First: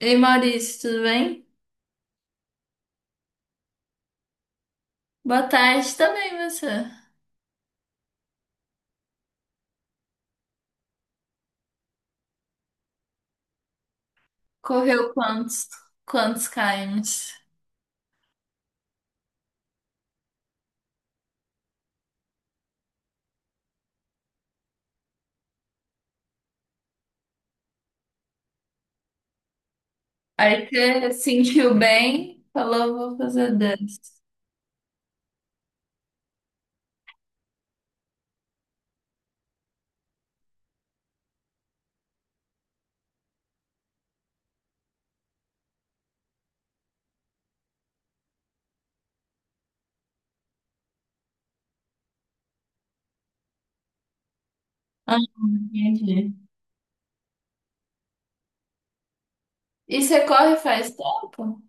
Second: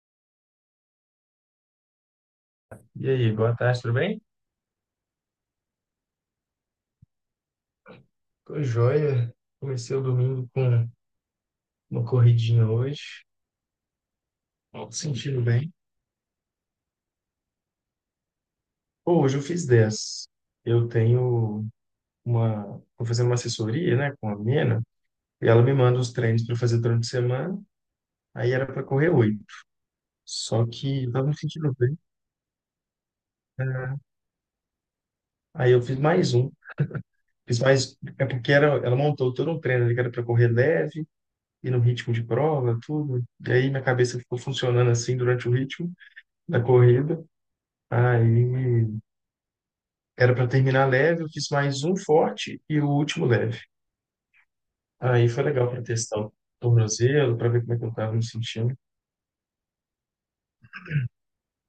Ei Maurício, tudo bem? E aí, boa tarde, tudo bem? Boa tarde também, você. Tô joia. Comecei o domingo com uma corridinha hoje. Tô Correu sentindo quantos, bem. quantos kms? Pô, hoje eu fiz 10. Eu tenho uma. Tô fazendo uma assessoria, né, com a menina, e ela me manda os treinos para fazer durante a semana. Aí era para correr 8. Só Aí que eu você tava me sentindo sentiu bem, bem, falou, vou fazer né? dez. Aí eu fiz mais um. Fiz mais. É porque era, ela montou todo um treino ali que era para correr leve, e no ritmo de prova, tudo. E aí minha cabeça ficou funcionando assim durante o ritmo da corrida. Aí era para terminar leve, eu fiz mais um forte e o último leve. Ah, Aí foi legal para testar o entendi. tornozelo, para ver como é que eu estava me sentindo. E você corre faz tempo?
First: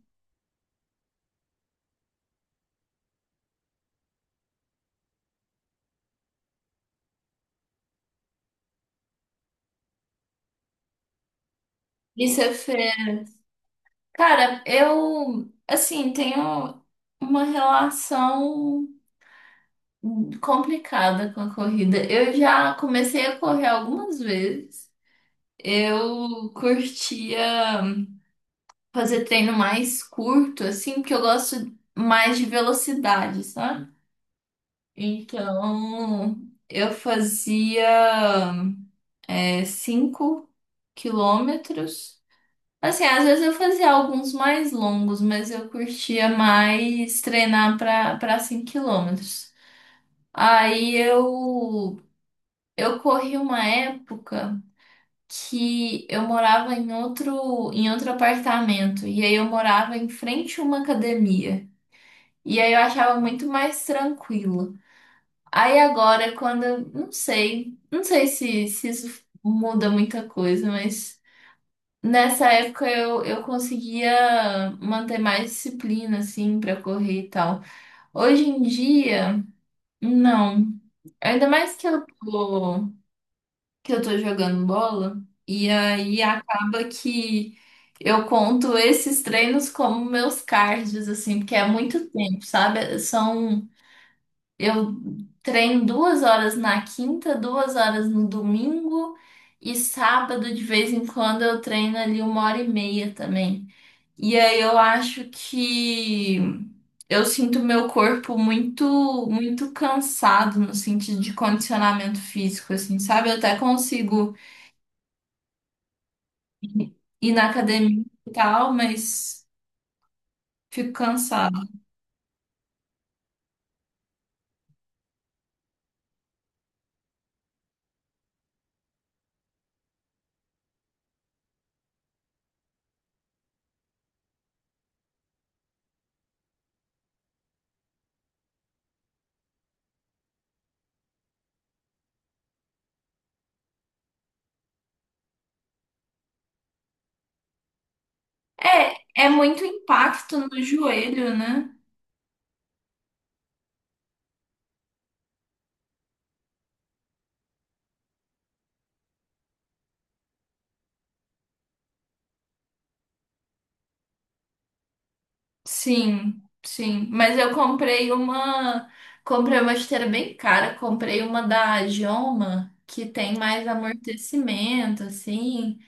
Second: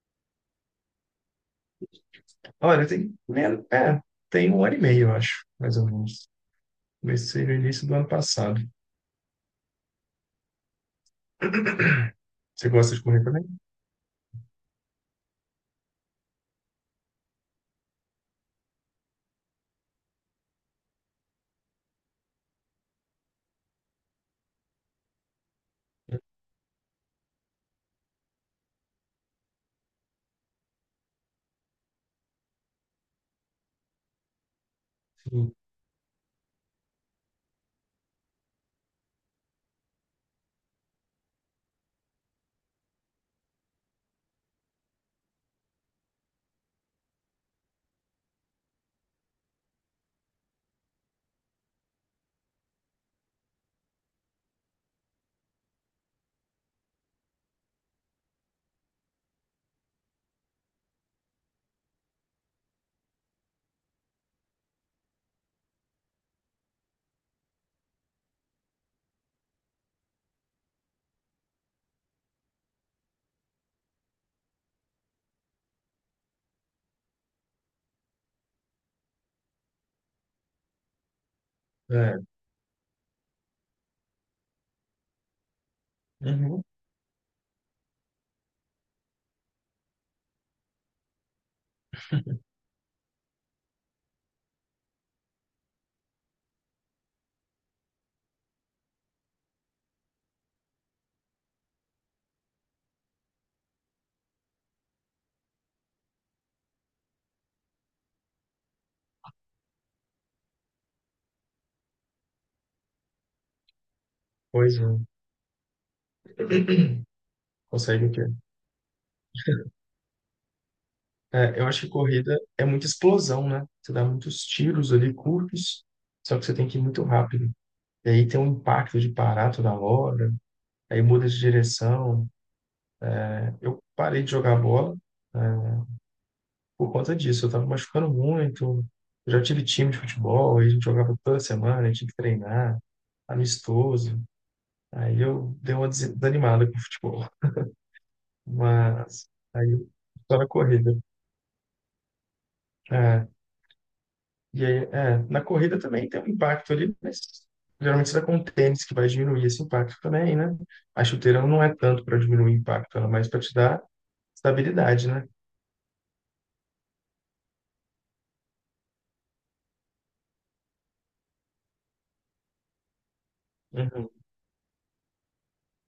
Olha, tem, né, é, tem um ano e meio, eu acho, mais ou menos. Comecei no início do ano passado. E você Você gosta de fez... correr também? Cara, eu, assim, tenho uma relação complicada com a corrida. Eu já comecei a correr algumas vezes. Eu curtia fazer treino mais curto, assim, porque eu gosto mais de velocidade, sabe? Sim. Então, eu fazia 5 km. Assim, às vezes eu fazia alguns mais longos, mas eu curtia mais treinar para 5 km. Aí eu corri uma época que eu morava em outro apartamento e aí eu morava em frente a uma academia. E aí eu achava muito mais tranquilo. Aí agora, quando, não sei, não sei se, se isso muda muita coisa, mas nessa época eu conseguia manter mais disciplina, assim, pra correr e tal. Hoje em dia, não. Ainda mais que eu É. tô, que eu tô jogando bola, e aí Uhum. acaba que eu conto esses treinos como meus cards, assim, porque é muito tempo, sabe? São eu treino 2 horas na quinta, 2 horas no domingo e sábado de vez em quando eu treino ali 1 hora e meia também. E aí eu acho que eu sinto meu corpo muito, muito cansado no sentido de condicionamento físico, assim, sabe? Eu até consigo Pois é. ir na academia Consegue o quê? e tal, mas fico É, cansado. eu acho que corrida é muita explosão, né? Você dá muitos tiros ali curtos, só que você tem que ir muito rápido. E aí tem um impacto de parar toda hora. Aí muda de direção. Eu parei de jogar bola, né, por conta disso. Eu estava machucando muito. Eu já tive time de futebol, aí a gente jogava toda semana, a gente tinha que treinar, amistoso. Aí eu dei uma desanimada com o futebol. É, é Mas muito aí eu impacto só na no corrida. joelho, né? É, e aí, na corrida também tem um impacto ali, mas geralmente você tá com um tênis que vai diminuir esse impacto também, né? A chuteira não é tanto para diminuir o impacto, ela é mais para te dar estabilidade, né? Sim, sim. Mas eu comprei uma. Comprei uma esteira bem cara. Comprei uma da Joma, que tem mais Uhum. amortecimento, assim.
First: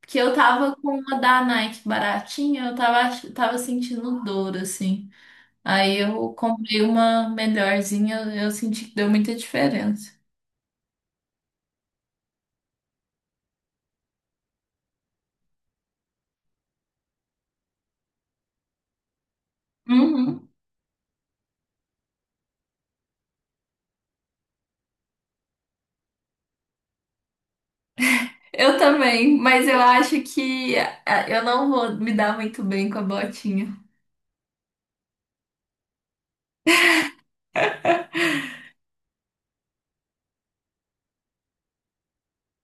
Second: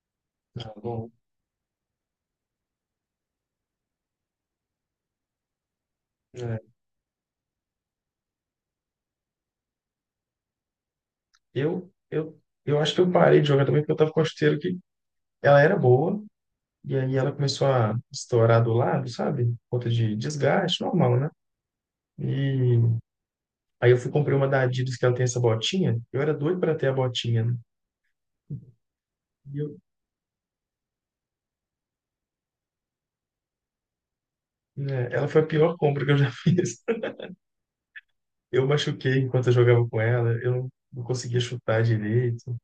Porque eu Tá tava com bom. uma da Nike baratinha, eu tava, tava sentindo dor, assim. Aí eu É. comprei uma melhorzinha, eu senti que deu muita diferença. Eu acho que eu parei de jogar também porque eu tava com a chuteira que ela era boa e aí ela começou a estourar do lado, sabe? Por conta de Uhum. desgaste, normal, né? E aí eu fui comprei uma da Adidas que ela tem essa botinha. Eu era doido para ter a botinha, né? Eu também, E mas eu, eu acho que ah, eu não vou me dar muito bem com a botinha. né, ela foi a pior compra que eu já fiz. Eu machuquei enquanto eu jogava com ela, eu não conseguia chutar direito,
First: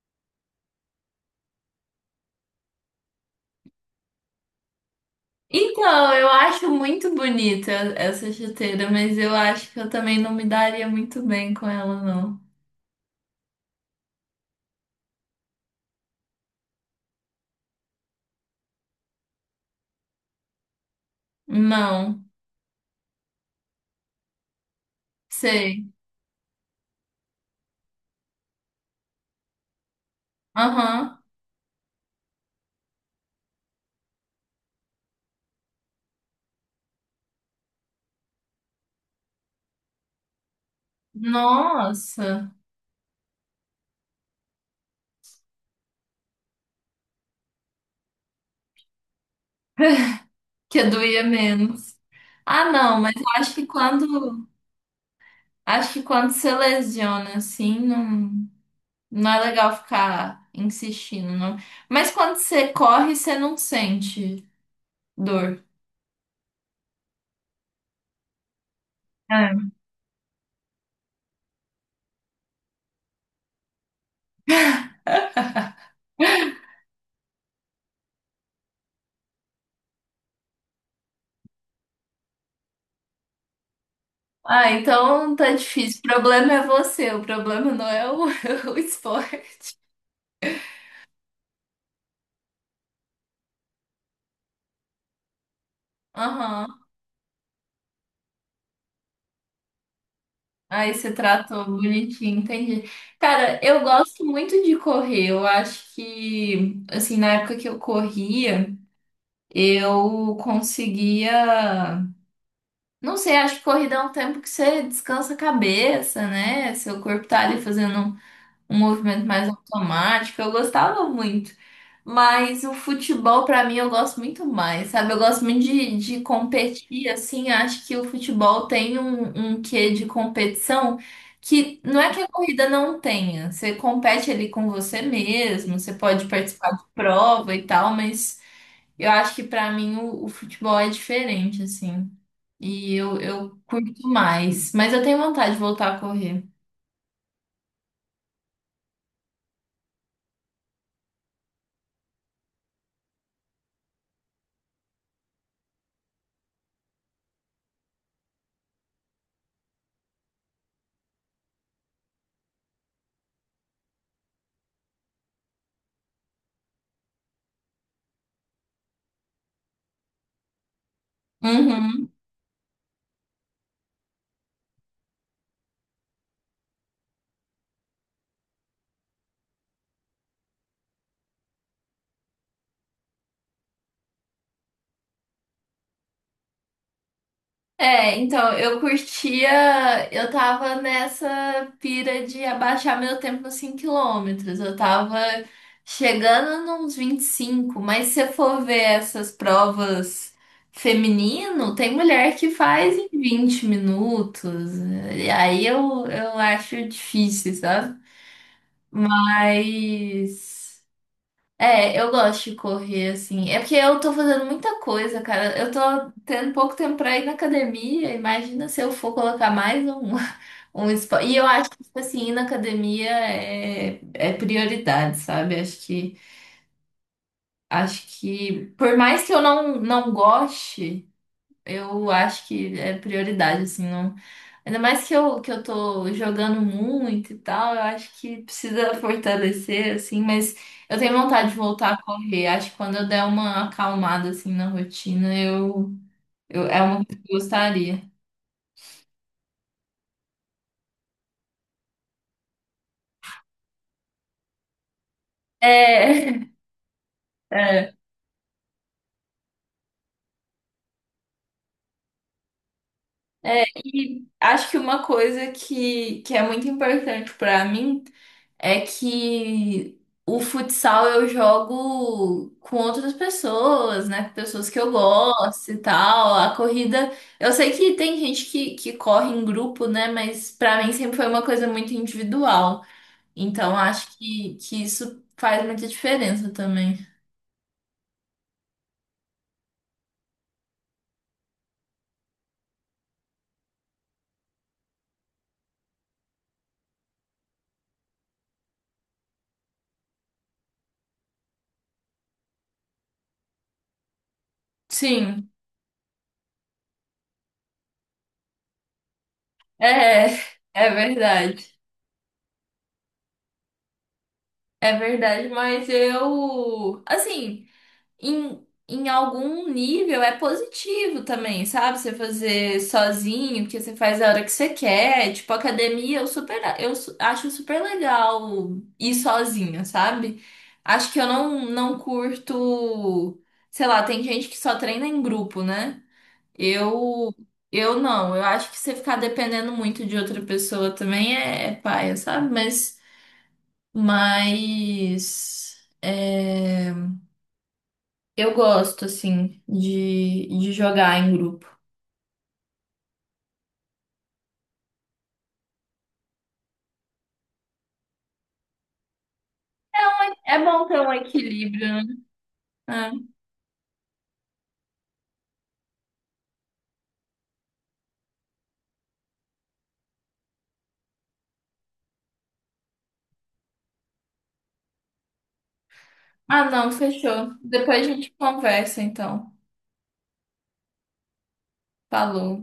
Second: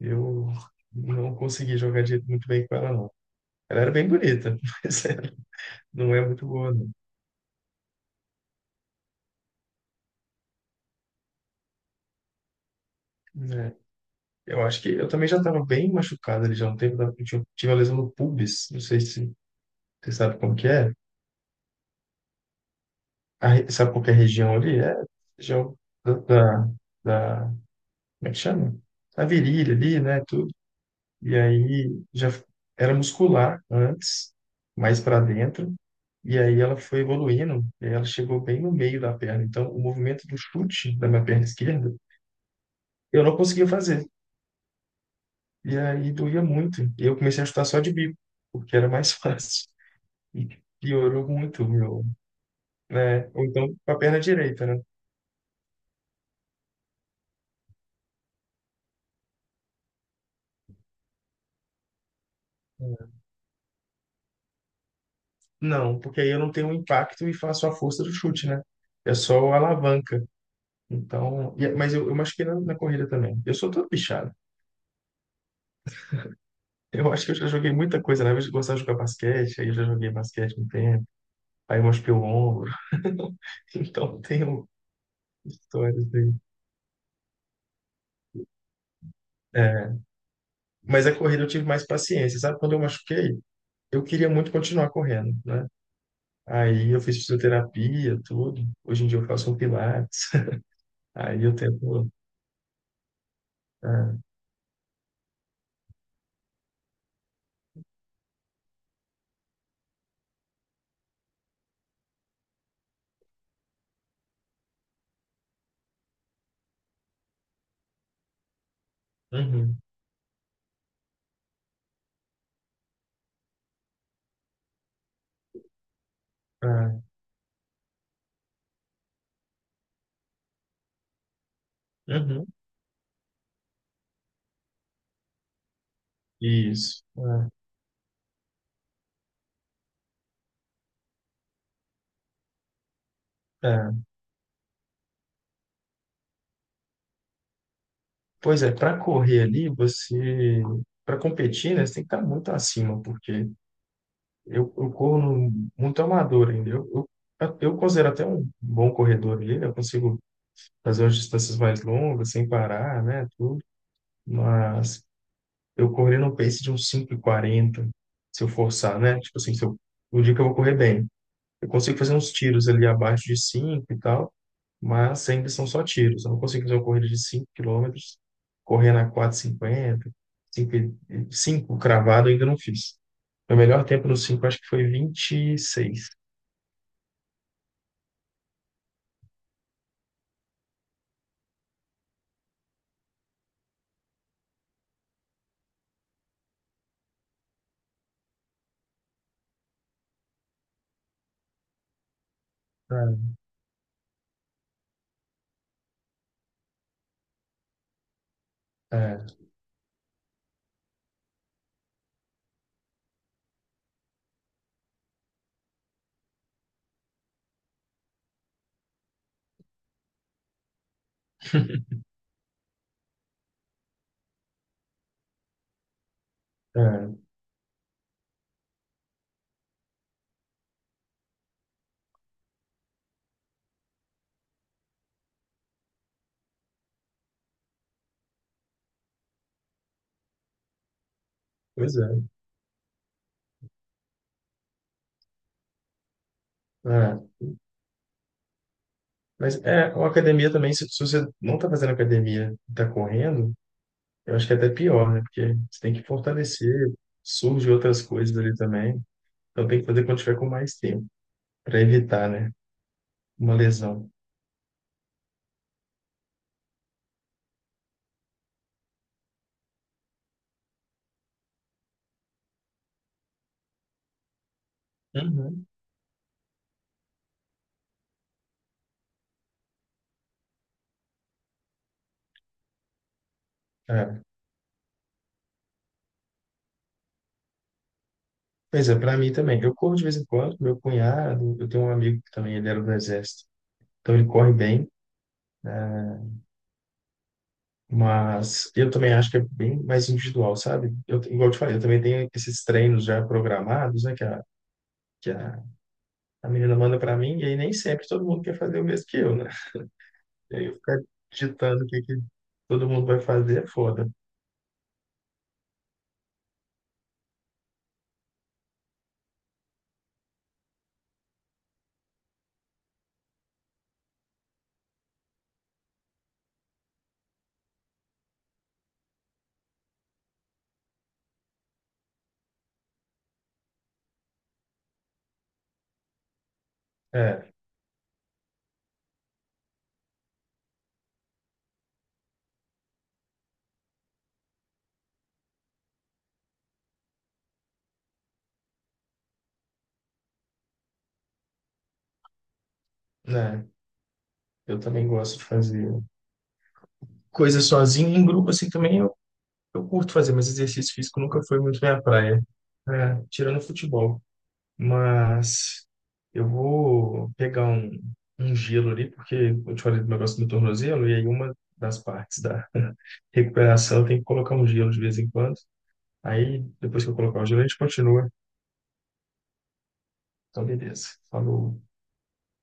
eu não conseguia jogar muito bem com ela, não. Ela era bem bonita, mas ela Então, não é eu muito acho boa, não. muito bonita essa chuteira, mas eu acho que eu também não me daria muito bem com ela, não. É. Eu acho que eu também já estava bem machucado ali já há um tempo, eu tive uma lesão no pubis, não sei se você sabe como que é. Não, Sabe qual que é a região ali? É a região sei. da, da, da como é que chama? A virilha ali, né, tudo. Aham. E aí era muscular antes, mais para dentro, e aí ela foi evoluindo, e ela chegou bem no meio da perna. Então, o movimento do chute da minha perna esquerda, Nossa, eu não conseguia fazer. E aí doía muito. E eu comecei a chutar só de bico, porque era mais fácil. E que doía piorou muito, menos. meu. Ah, não, mas eu Né? Ou então com a perna direita, né? acho que quando você lesiona, assim, não, não é legal ficar insistindo, não. Mas quando você corre, você não sente dor. Não, porque aí eu não tenho impacto e faço a força do chute, né? É só a É. alavanca. Então, mas eu machuquei na corrida também. Eu sou todo bichado. Eu acho que eu já joguei muita coisa, né? Eu gostava de jogar basquete, aí eu já joguei basquete um tempo, aí eu machuquei o ombro. Então, tenho Ah, então tá difícil. O histórias aí. problema é você, o problema não é o, o esporte. É, mas a corrida eu tive mais paciência, sabe? Quando eu machuquei, eu queria muito continuar correndo, né? Aham, Aí eu fiz fisioterapia, tudo. Hoje em dia eu faço um pilates. aí você Aí eu tratou tento. bonitinho, entendi. Cara, eu Ah, gosto muito de correr. Eu acho que, assim, na época que eu corria, eu conseguia. Não sei, acho que corrida é um tempo que você descansa a cabeça, né? Seu corpo tá ali fazendo um movimento mais uhum, automático, eu gostava muito. Mas o futebol, pra mim, eu gosto muito mais, sabe? Eu gosto muito de ah, competir, assim, acho que o futebol tem um, um quê de competição que não é que a uhum, corrida não tenha. Você compete ali com você mesmo, você pode participar de isso. Ah, prova e tal, mas eu acho que pra mim o futebol é diferente, assim. E eu tá. curto mais. Mas eu tenho vontade de voltar a correr. Pois é, para correr ali, você. Para competir, né, você tem que estar muito acima, porque eu corro muito amador ainda. Eu considero até um bom corredor ali, né? Eu consigo fazer umas distâncias mais longas, sem parar, né? Tudo. Mas eu corri no pace de uns cinco e quarenta se eu forçar, né? Tipo assim, se eu, o dia que eu vou correr bem. Eu consigo Uhum. fazer uns tiros ali abaixo de 5 e tal, mas ainda são só tiros. Eu não consigo fazer uma corrida de 5 km, correndo a 4:50, 5, 5 cravado, eu ainda não fiz. Meu melhor tempo no 5 acho que foi 26. É, então, eu curtia, eu tava nessa pira de abaixar meu tempo nos 5 km. Eu tava chegando nos 25, mas se eu for ver essas provas feminino, tem mulher que faz em 20 minutos. E aí eu acho difícil, sabe? É, é, Mas é, eu gosto de correr, assim. É porque eu tô fazendo muita coisa, cara. Eu tô tendo pouco tempo pra ir na academia. Imagina se eu for colocar mais um, um esporte. E eu acho que, tipo assim, ir na academia é, é prioridade, sabe? É, Acho que, por mais que eu não, não goste. Eu acho que é prioridade, assim, não. Ainda mais que eu tô jogando muito e tal, eu acho que precisa fortalecer, assim, mas eu tenho vontade de voltar pois a é. correr. Acho que quando eu der uma acalmada, assim, na rotina, eu é uma coisa que eu É. gostaria. Mas é, uma academia também, se você não está fazendo academia e está correndo, eu acho que é até pior, né? Porque você tem que É, fortalecer, surge é, outras coisas ali também. Então tem que fazer quando tiver com mais tempo, para evitar, né? Uma é. lesão. E acho que uma coisa que é muito importante pra mim. É que o futsal eu jogo com outras pessoas, né? Com pessoas que eu Uhum. gosto e tal. A corrida, eu sei que tem gente que corre em grupo, né? Mas pra mim sempre foi uma coisa muito individual. Então acho É. Que isso faz muita diferença também. Pois é, para mim também. Eu corro de vez em quando, meu cunhado, eu tenho um amigo que também ele era do exército. Então ele corre bem, mas eu também acho que é bem mais individual, sabe? Eu, igual eu te falei, eu também tenho esses treinos já programados, né, que a, que Sim, a, a menina manda para mim, e aí nem sempre todo mundo quer fazer o mesmo que eu, né? é, E aí eu é ficar verdade. digitando o que todo mundo vai fazer é foda. É verdade, mas eu, assim, em, em algum nível é positivo também, sabe? Você fazer sozinho, porque você faz a hora que você quer. Tipo, academia, eu super, acho super legal ir sozinha, sabe? Acho que eu não, não curto, sei lá, tem gente que só treina em grupo, né? Eu, É, eu não, eu acho que você ficar dependendo muito de outra pessoa também é, é paia, sabe? Mas, é. Eu gosto, assim, de jogar em grupo. né? Eu também gosto de fazer coisas sozinho, em grupo assim também. Eu curto fazer, mas É bom exercício ter um físico nunca foi equilíbrio, muito minha né? praia. É, É. tirando futebol. Mas eu vou pegar um gelo ali, porque eu te falei do negócio do tornozelo, e aí uma das partes da recuperação tem que colocar um gelo de vez em quando. Aí, Ah, não, depois que eu colocar o fechou. gelo, a gente Depois a continua. gente conversa, então. Então, beleza. Falou. Falou.